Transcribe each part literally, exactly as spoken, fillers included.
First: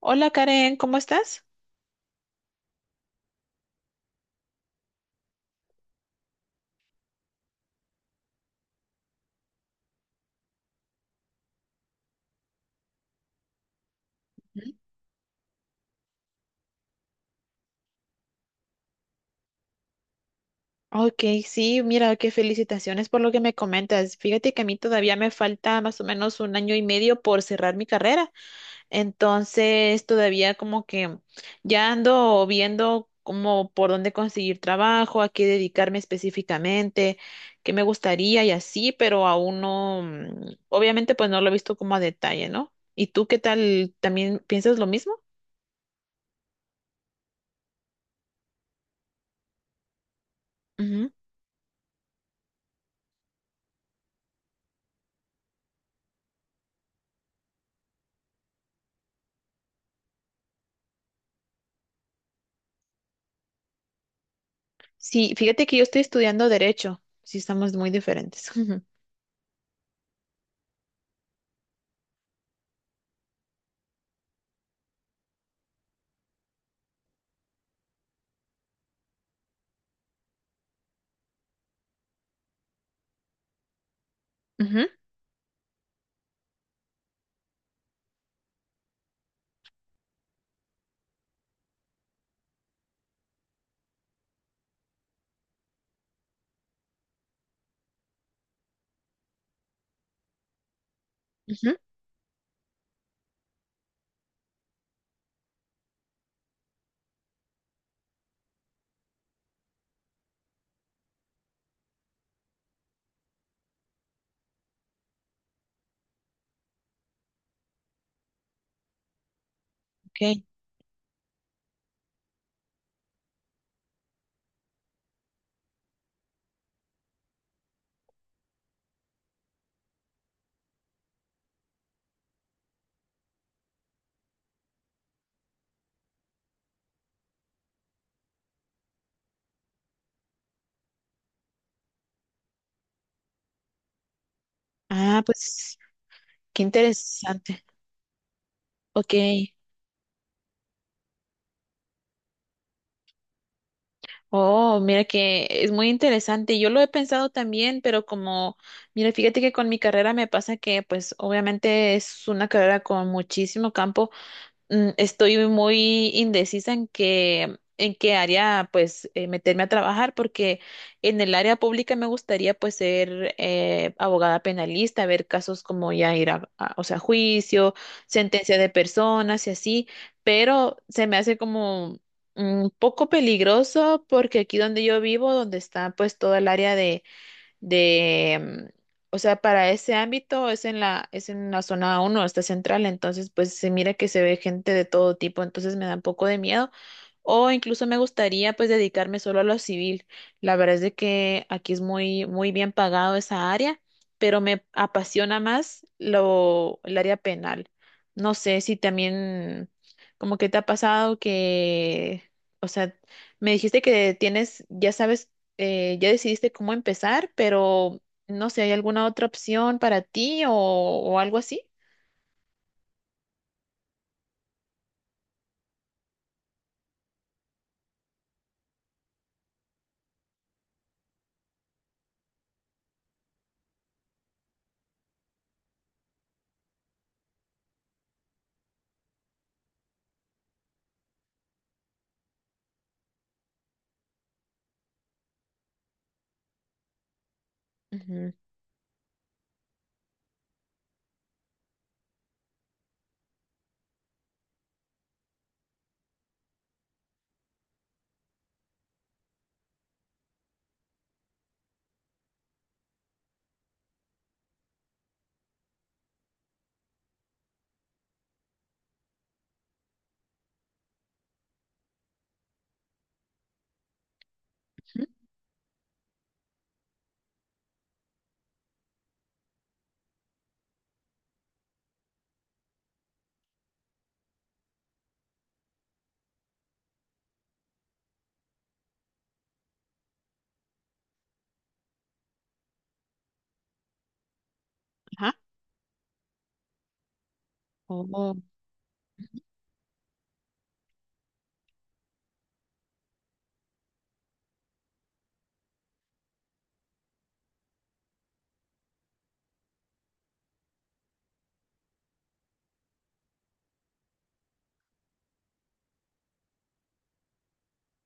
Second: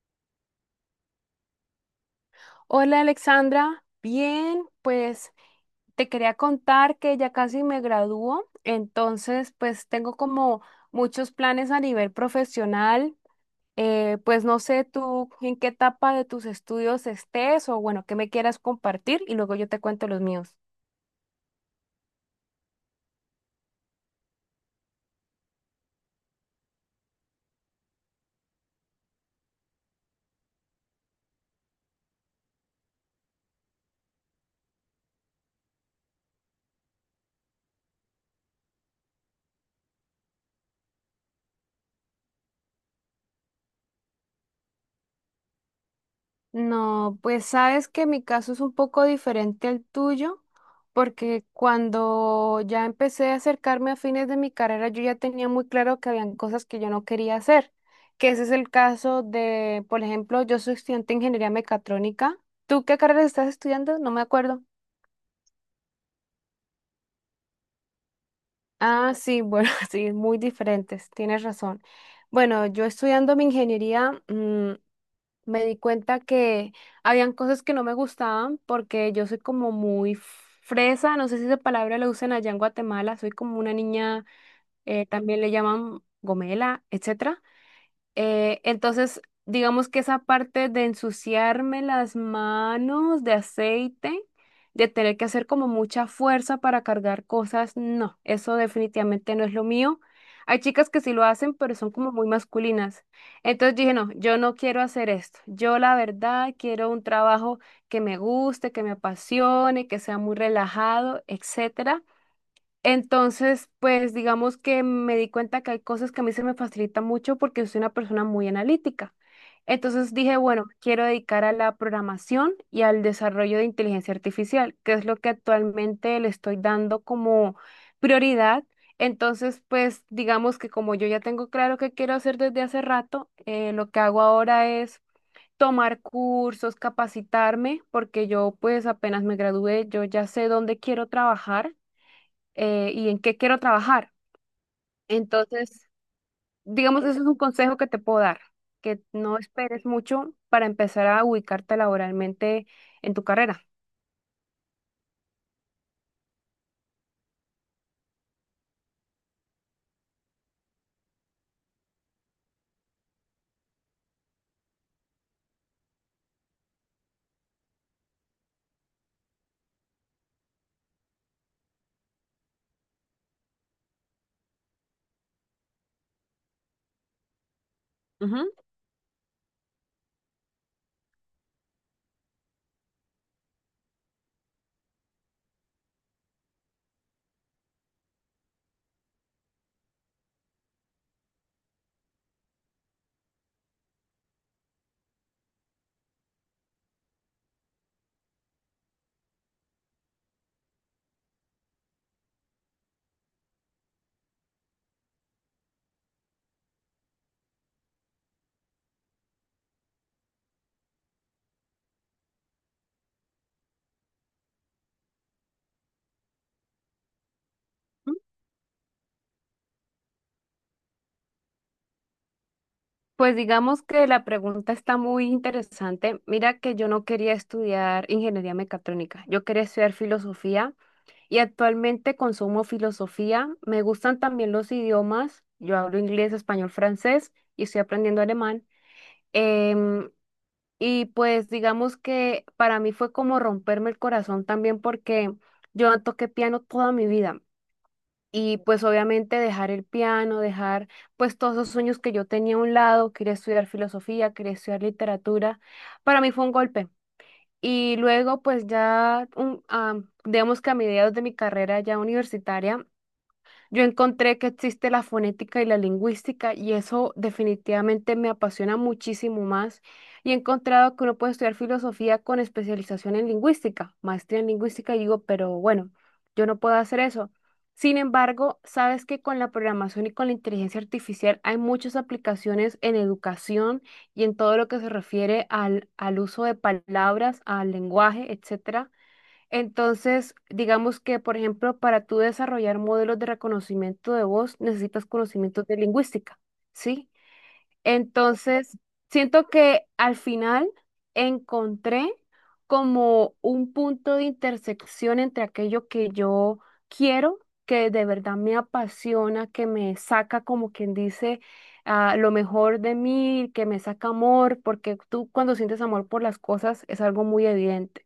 Hola Karen, ¿cómo estás? Hola Alexandra, bien, pues te quería contar que ya casi me gradúo, entonces pues tengo como muchos planes a nivel profesional, eh, pues no Ujú. sé tú en qué etapa de tus estudios estés o bueno, qué me quieras compartir y luego yo te cuento los míos. Ok, sí, mira, qué felicitaciones por lo que me comentas. Fíjate que a mí todavía me falta más o menos un año y medio por cerrar mi carrera. Entonces, todavía como que ya ando viendo como por dónde conseguir trabajo, a qué dedicarme específicamente, qué me gustaría y así, pero aún no, mm, obviamente pues no lo he visto como a detalle, ¿no? ¿Y tú qué tal? ¿También piensas lo mismo? No, pues sabes que mi caso es un poco diferente al tuyo, porque cuando ya empecé a acercarme a fines de mi carrera, yo ya tenía muy claro que habían cosas que yo no quería hacer, que ese es el caso de, por ejemplo, yo soy estudiante de ingeniería mecatrónica. ¿Tú qué carrera estás estudiando? No me acuerdo. Sí, fíjate que yo estoy estudiando derecho. Sí, estamos muy diferentes. Ujú, Ah, sí, bueno, sí, muy diferentes, tienes razón. Bueno, yo estudiando mi ingeniería, me di cuenta que habían cosas que no me gustaban porque yo soy como muy fresa, no sé si esa palabra la usan allá en Guatemala, soy como una niña, Ujú, eh, también le llaman gomela, etcétera. Eh, entonces, digamos que esa parte de ensuciarme las manos de aceite, de tener que hacer como mucha fuerza para cargar cosas, no, eso definitivamente no es lo mío. Hay chicas que sí lo hacen, ujú. pero son como muy masculinas. Entonces dije, no, yo no quiero hacer esto. Yo la verdad quiero un trabajo que me guste, que me apasione, que sea muy relajado, etcétera. Entonces, pues digamos que me di cuenta que hay cosas que a mí se me facilitan mucho porque soy una persona muy analítica. Entonces Ok. dije, bueno, quiero dedicar a la programación y al desarrollo de inteligencia artificial, que es lo que actualmente le estoy dando como prioridad. Entonces, pues digamos que como yo ya tengo claro qué quiero hacer desde hace rato, eh, lo que hago ahora es tomar cursos, capacitarme, porque yo pues apenas me gradué, yo ya sé dónde quiero trabajar eh, y en qué quiero trabajar. Ah, pues Entonces, qué digamos, eso es un interesante. consejo que te puedo dar, que Ok. no esperes mucho para empezar a ubicarte laboralmente en tu carrera. Oh, mira que es muy interesante. Yo lo he pensado también, pero como, mira, fíjate que con mi carrera me pasa que, pues, obviamente es una carrera con muchísimo campo. Mm, estoy muy indecisa en qué, en qué área pues eh, meterme a trabajar porque en el área pública me gustaría pues ser eh, abogada penalista, ver casos como ya ir a, a- o sea, juicio, Ujú. sentencia de personas y así, pero se me hace como un poco peligroso porque aquí donde yo vivo, donde está pues toda el área de, mm, o sea, para ese ámbito es en la, es en la zona uno está central, entonces pues se mira que se ve gente de todo tipo, entonces me da un poco de miedo. O incluso me gustaría pues dedicarme solo a lo civil. La verdad es de que aquí es muy, muy bien pagado esa área, pero me apasiona más lo, el área penal. No sé si también como que te ha pasado que, o sea, me dijiste que tienes, ya sabes, eh, ya decidiste cómo empezar, pero no sé, ¿hay alguna otra opción para ti o, o algo así? Pues digamos que la pregunta está muy interesante. Mira que yo no quería estudiar ingeniería mecatrónica, yo quería estudiar filosofía y actualmente consumo filosofía. Me gustan también los idiomas, yo hablo inglés, español, francés y estoy aprendiendo alemán. Em, Y pues digamos que para mí fue como romperme el corazón también porque yo toqué piano toda mi vida Ujú, y pues obviamente dejar el piano, dejar pues todos esos sueños que yo tenía a un lado, quería estudiar filosofía, quería estudiar literatura, para mí fue un golpe. Y luego pues ya, un, ah, digamos que a mediados de mi carrera ya universitaria, yo encontré que existe la fonética y la lingüística y eso definitivamente me apasiona muchísimo más. Y he encontrado que uno puede estudiar filosofía con especialización en lingüística, maestría en lingüística, y ujú, digo, pero bueno, yo no puedo hacer eso. Sin embargo, sabes que con la programación y con la inteligencia artificial hay muchas aplicaciones en educación y en todo lo que se refiere al, al uso de palabras, al lenguaje, etcétera. Entonces, digamos que, por ejemplo, para tú desarrollar modelos de reconocimiento de voz, necesitas ajá. conocimientos de lingüística, ¿sí? Oh, Entonces, siento que al final encontré como un punto de intersección entre aquello que yo quiero, que de verdad me apasiona, que me saca, como quien dice, ah, lo mejor de mí, que me saca amor, porque tú cuando sientes amor por las cosas es algo muy evidente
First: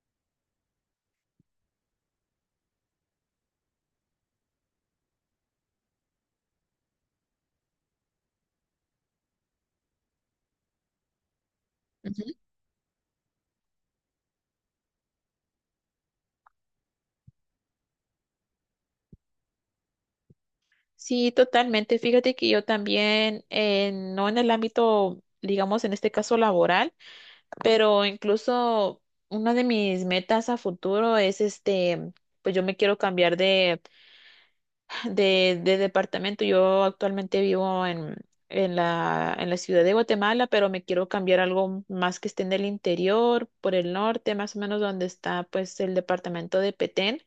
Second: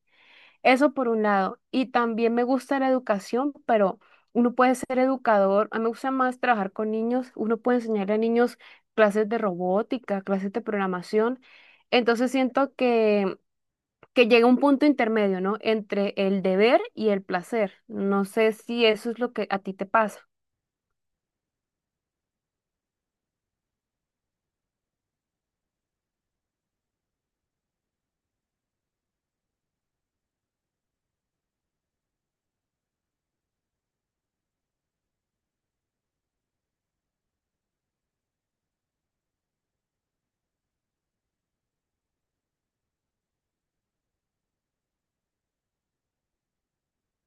eso por un lado. Y también me gusta la educación, pero uno puede ser educador. A mí me gusta más trabajar con niños. Uno puede enseñar a niños clases de robótica, clases de programación. Entonces ujú. siento que, que llega un punto intermedio, ¿no? Entre el deber y el placer. No sé si eso es lo que a ti te pasa. Sí, totalmente. Fíjate que yo también, eh, no en el ámbito, digamos, en este caso laboral, pero incluso una de mis metas a futuro es este, pues yo me quiero cambiar de de, de departamento. Yo actualmente vivo en, en la, en la ciudad de Guatemala, pero me quiero cambiar a algo más que esté en el interior, por el norte, más o menos donde está pues el departamento de Petén.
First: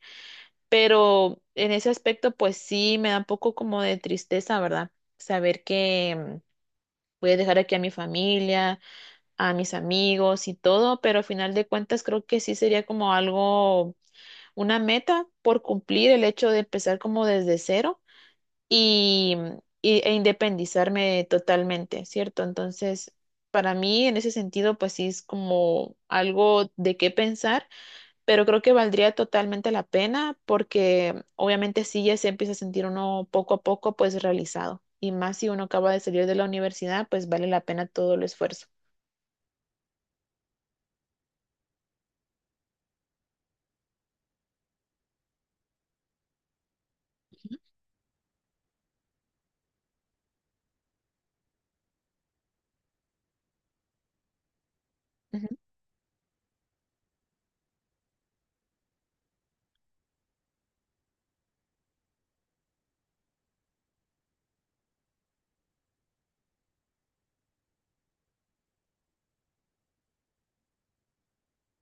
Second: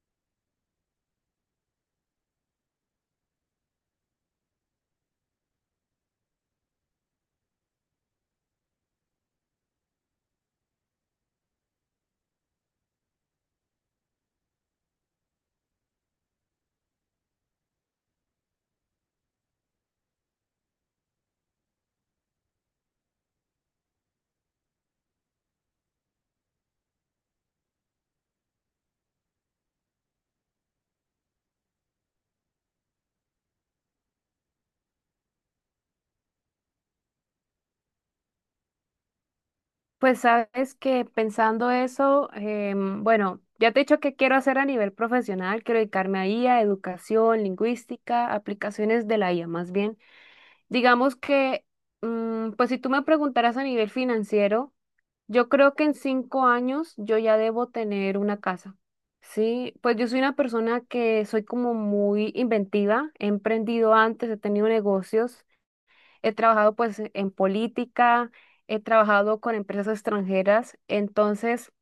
Pero en ese aspecto pues sí me da un poco como de tristeza, ¿verdad? Saber que mm, voy a dejar aquí a mi familia, a mis amigos y todo, pero al final de cuentas creo que sí sería como algo, una meta por cumplir el hecho de empezar como desde cero y, y- e independizarme totalmente, ¿cierto? Entonces, para mí en ese sentido, pues sí es como algo de qué pensar, pero creo que valdría totalmente la pena porque obviamente sí ya se empieza a sentir uno poco a poco pues realizado. Y más si uno acaba de salir de la universidad, pues vale la pena todo el esfuerzo. Pues sabes que pensando eso, em, bueno, ya te he dicho que quiero hacer a nivel profesional, quiero dedicarme a I A, educación, lingüística, aplicaciones de la I A más bien. Digamos que, mm, pues si tú me preguntaras a nivel financiero, Ujú. yo creo que en cinco años yo ya debo tener una casa. Sí, pues yo soy una persona que soy como muy inventiva, he emprendido antes, he tenido negocios, he trabajado pues en política, he trabajado con empresas extranjeras, entonces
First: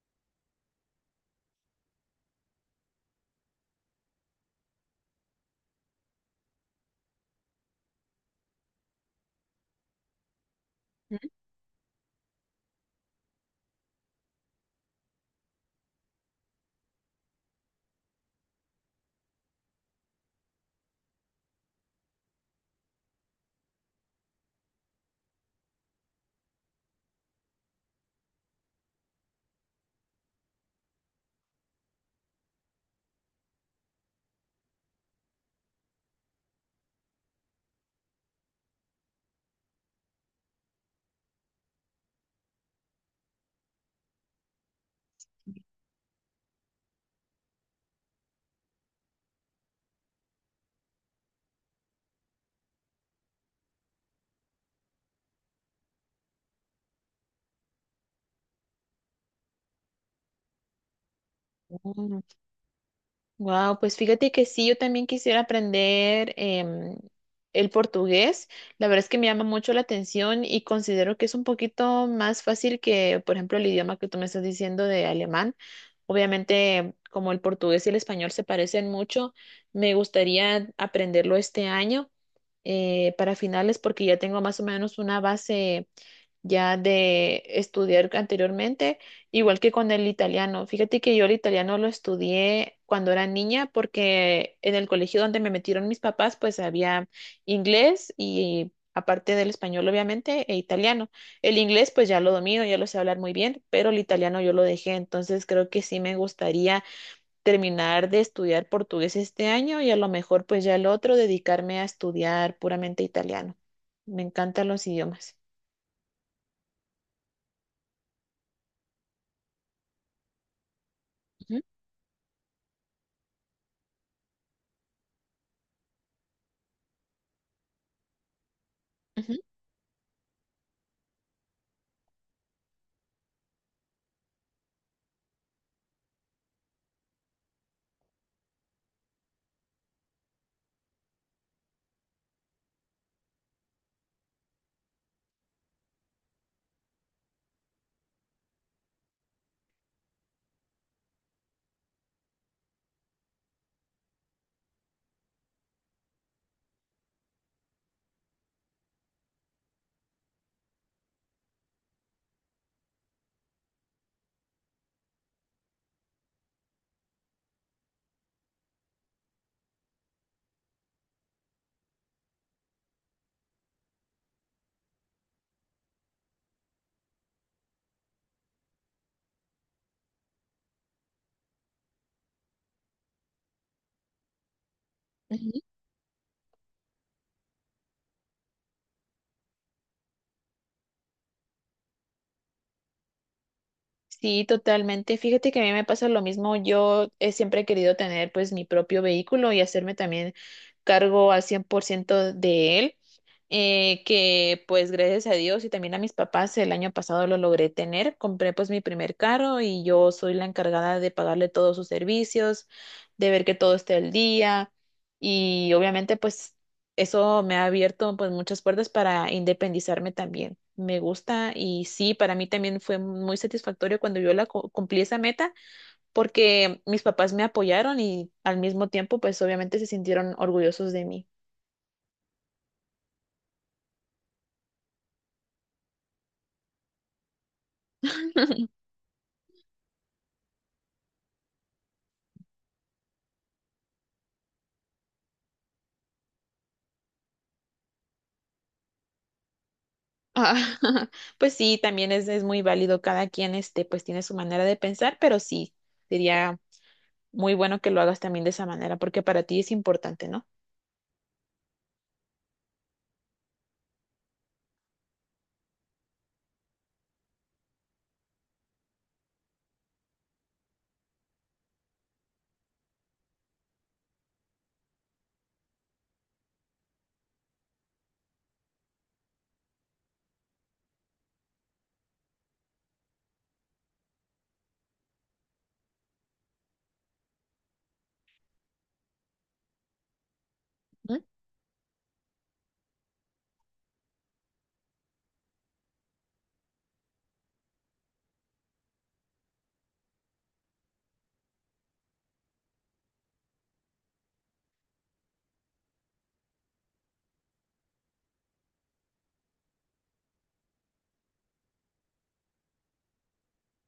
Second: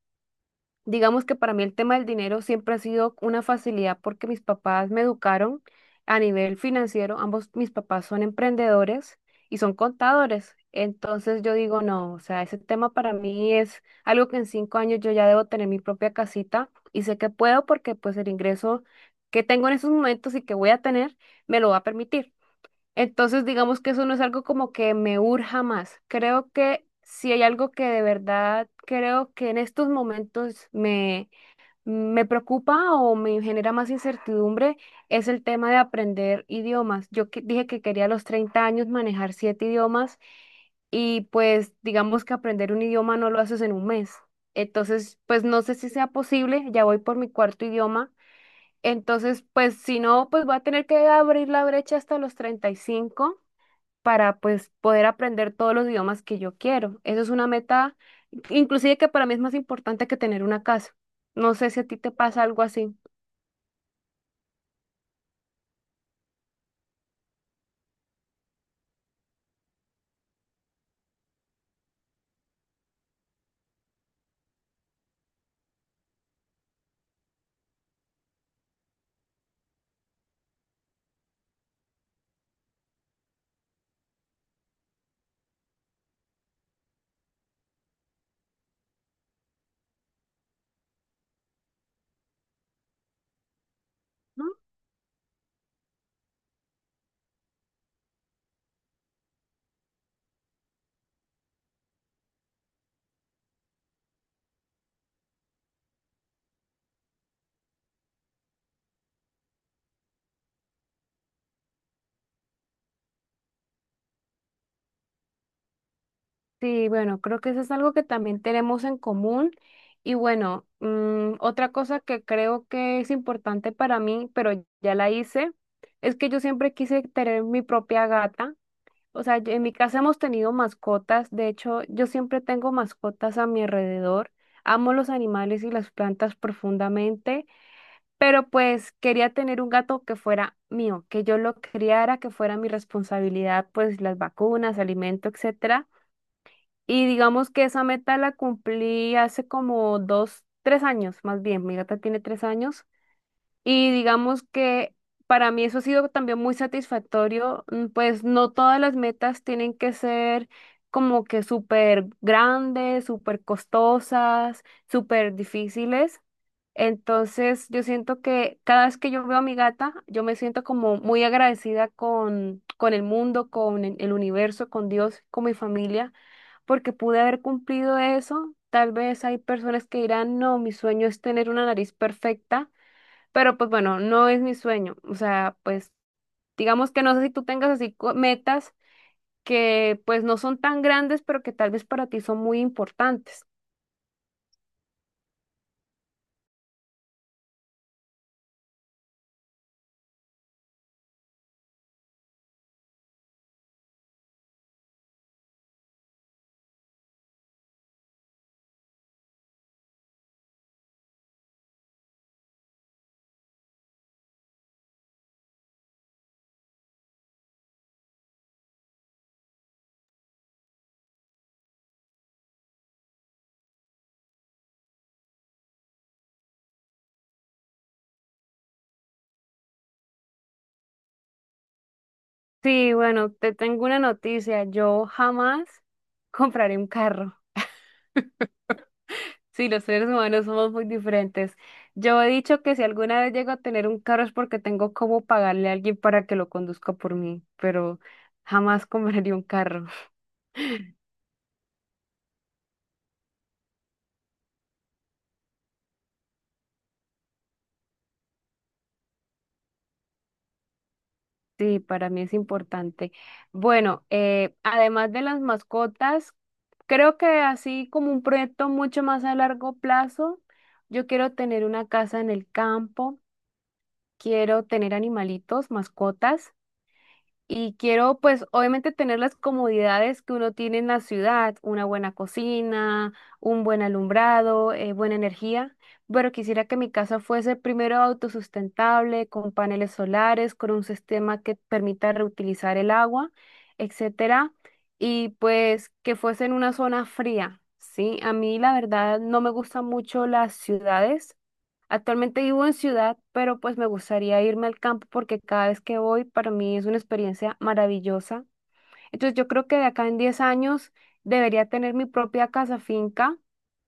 digamos que para mí el tema del dinero siempre ha sido una facilidad porque mis papás me educaron a nivel financiero. Ambos mis papás son emprendedores y son contadores. Entonces yo digo, no, o sea, ese tema para mí es algo que en cinco años yo ya debo tener mi propia casita y sé que puedo porque pues el ingreso que tengo en esos momentos y que voy a tener me lo va a permitir. Entonces, digamos que eso no es algo como que me urja más. Creo que si hay algo que de verdad creo que en estos momentos me, me preocupa o me genera más incertidumbre, es el tema de aprender idiomas. Yo que- dije que quería a los treinta años manejar siete idiomas y pues digamos que aprender un idioma no lo haces en un mes. Entonces, pues no sé si sea posible, ya voy por mi cuarto idioma. Entonces, pues si no, pues voy a tener que abrir la brecha hasta los treinta y cinco para pues poder aprender todos los idiomas que yo quiero. Eso es una meta, inclusive que para mí es más importante que tener una casa. No sé si a ti te Ujú. pasa algo así. Wow, pues fíjate que sí, yo también quisiera aprender, em, el portugués. La verdad es que me llama mucho la atención y considero que es un poquito más fácil que, por ejemplo, el idioma que tú me estás diciendo de alemán. Obviamente, como el portugués y el español se parecen mucho, me gustaría aprenderlo este año, eh, para finales porque ya tengo más o menos una base ya de estudiar anteriormente, igual que con el italiano. Fíjate que yo el italiano lo estudié cuando era niña ¿No? porque en el colegio donde me metieron mis papás, pues había inglés y aparte del español, obviamente, e italiano. El inglés, pues ya lo domino, ya lo sé hablar muy bien, pero el italiano yo lo dejé, entonces creo que sí me gustaría terminar de estudiar portugués este año y a lo mejor pues ya el otro dedicarme a estudiar puramente italiano. Me encantan los idiomas. Sí, bueno, creo que eso es algo que también tenemos en común. Y bueno, mm, Ujú, otra cosa que creo que es importante para mí, pero ya la hice, es que yo siempre quise tener mi propia gata. O ujú. sea, yo- en mi casa hemos tenido mascotas, de hecho, yo siempre tengo mascotas a mi alrededor. Amo los animales y las plantas profundamente, pero pues quería tener un gato que fuera mío, que yo lo criara, que fuera mi responsabilidad, pues las vacunas, alimento, etcétera. Y digamos que esa meta la cumplí hace como dos, tres años, más bien. Mi gata tiene tres años. Y digamos que para mí eso ha sido también muy satisfactorio, mm, pues no todas las metas tienen que ser como que súper grandes, súper costosas, súper difíciles. Entonces yo siento que cada vez que yo veo a mi gata, yo me siento como muy agradecida con, con el mundo, con el el universo, con Dios, con mi familia, porque pude haber cumplido eso. Tal vez hay personas que dirán, no, mi sueño es tener una nariz perfecta, pero pues bueno, no es mi sueño. O sea, Ujú. pues digamos que no sé si tú tengas así co- metas que pues no son tan grandes, pero que tal vez para ti son muy importantes. Sí, totalmente. Fíjate que a mí me pasa lo mismo. Yo he siempre he querido tener pues mi propio vehículo y hacerme también cargo al cien por ciento de él, eh, que pues gracias a Dios y también a mis papás el año pasado lo logré tener. Compré pues mi primer carro y yo soy la encargada de pagarle todos sus servicios, de ver que todo esté al día y obviamente pues eso me ha abierto pues muchas puertas para independizarme también. Me gusta y sí, para mí también fue muy satisfactorio cuando yo la cu- cumplí esa meta porque mis papás me apoyaron y al mismo tiempo pues obviamente se sintieron orgullosos de mí. Sí, bueno, te tengo una noticia. Yo jamás compraré un carro. Sí, los seres humanos somos muy diferentes. Yo he dicho que si alguna vez llego a tener un carro es porque tengo cómo pagarle a alguien para que lo conduzca por mí, pero jamás compraría un carro. Ah, pues sí, también es, es muy válido. Cada quien este pues tiene su manera de pensar, pero sí, sería muy bueno que lo hagas también de esa manera porque para ti es importante, ¿no? Sí, para mí es importante. Bueno, eh, además de las mascotas, creo que así como un proyecto mucho más a largo plazo, yo quiero tener una casa en el campo, quiero tener animalitos, mascotas. Y quiero, pues, obviamente tener las comodidades que uno tiene en la ciudad, una buena cocina, un buen alumbrado, eh, buena energía, pero quisiera que mi casa fuese primero autosustentable, con paneles solares, con un sistema que permita reutilizar el agua, etcétera, y pues que fuese en una zona fría, ¿sí? A mí, la verdad, no me gustan mucho las ciudades. Actualmente vivo en ciudad, pero pues me gustaría irme al campo porque cada vez que voy para mí es una experiencia maravillosa. Entonces yo creo que de acá en diez años debería tener mi propia casa finca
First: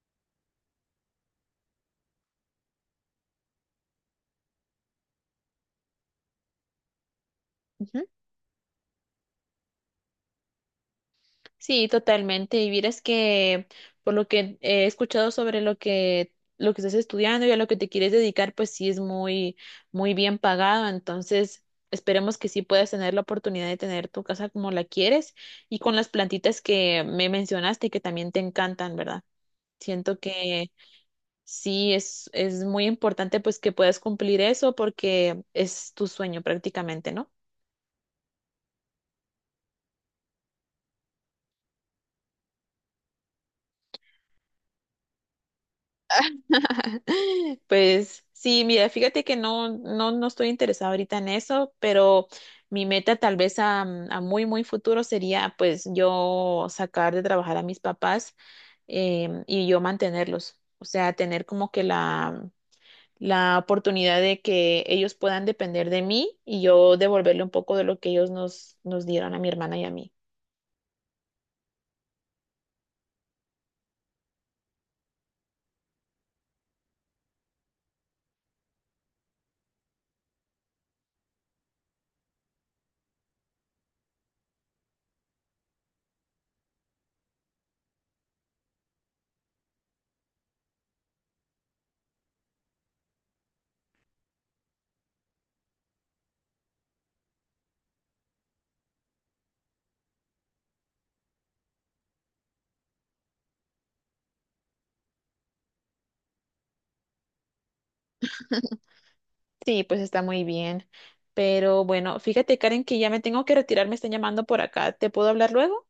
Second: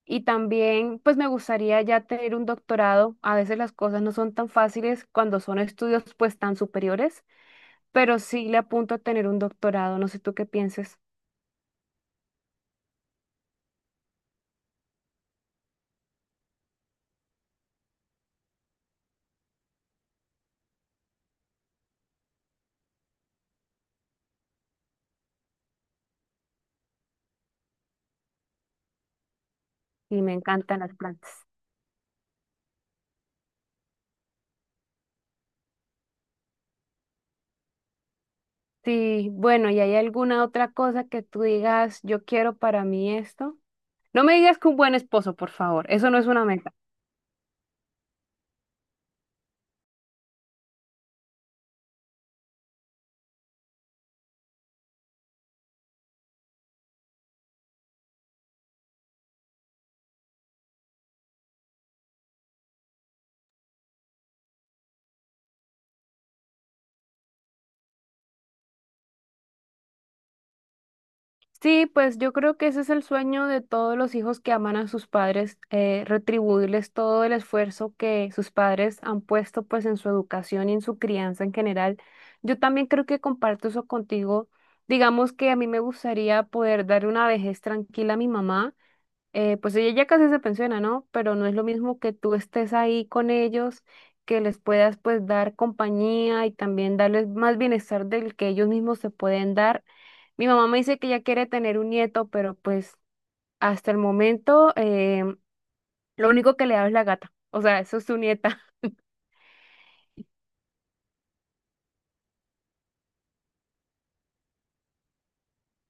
y también pues me gustaría ya tener un doctorado. A veces las cosas no son tan fáciles cuando son estudios pues tan superiores, ¿Mm? pero sí le apunto a tener un doctorado. No sé tú qué pienses Sí, totalmente. Y vieras que por lo que he escuchado sobre lo que lo que estás estudiando y a lo que te quieres dedicar, pues sí es muy muy bien pagado. Entonces, esperemos que sí puedas tener la oportunidad de tener tu casa como la quieres y con las plantitas que me mencionaste que también te encantan, ¿verdad? Siento y me que encantan las plantas. sí es es muy importante pues que puedas cumplir eso porque es tu sueño prácticamente, ¿no? Sí, bueno, ¿y hay alguna otra cosa que tú digas, yo quiero para mí esto? No me digas que un buen esposo, por favor. Eso no es una meta. Pues sí, mira, fíjate que no, no, no estoy interesada ahorita en eso, pero mi meta tal vez a, a muy, muy futuro sería pues yo sacar de trabajar a mis papás, em, y yo mantenerlos, o sea, tener como que la, la oportunidad de que ellos puedan depender de mí y yo devolverle un poco de lo que ellos nos, nos dieron a mi hermana y a mí. Sí, pues yo creo que ese es el sueño de todos los hijos que aman a sus padres, eh, retribuirles todo el esfuerzo que sus padres han puesto pues en su educación y en su crianza en general. Yo también creo que comparto eso contigo. Digamos que a mí me gustaría poder dar una vejez tranquila a mi mamá, eh, pues ella ya casi se pensiona, ¿no? Pero no es lo mismo que tú estés ahí con ellos, que les puedas pues dar compañía y también darles más bienestar del que ellos mismos se pueden dar. Mi mamá me dice que ella quiere tener un nieto, pero pues hasta el momento eh, lo único que le da es la gata, o sea, eso es su nieta. Sí, pues está muy bien, pero bueno, fíjate, Karen, que ya me tengo que retirar, me están llamando por acá, ¿te puedo hablar luego?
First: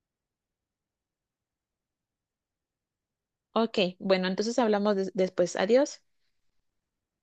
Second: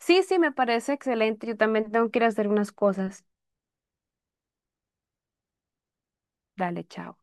Sí, sí, me parece excelente, yo también tengo que ir a hacer unas cosas. Ok, bueno, entonces hablamos des- después. Adiós. Dale, chao.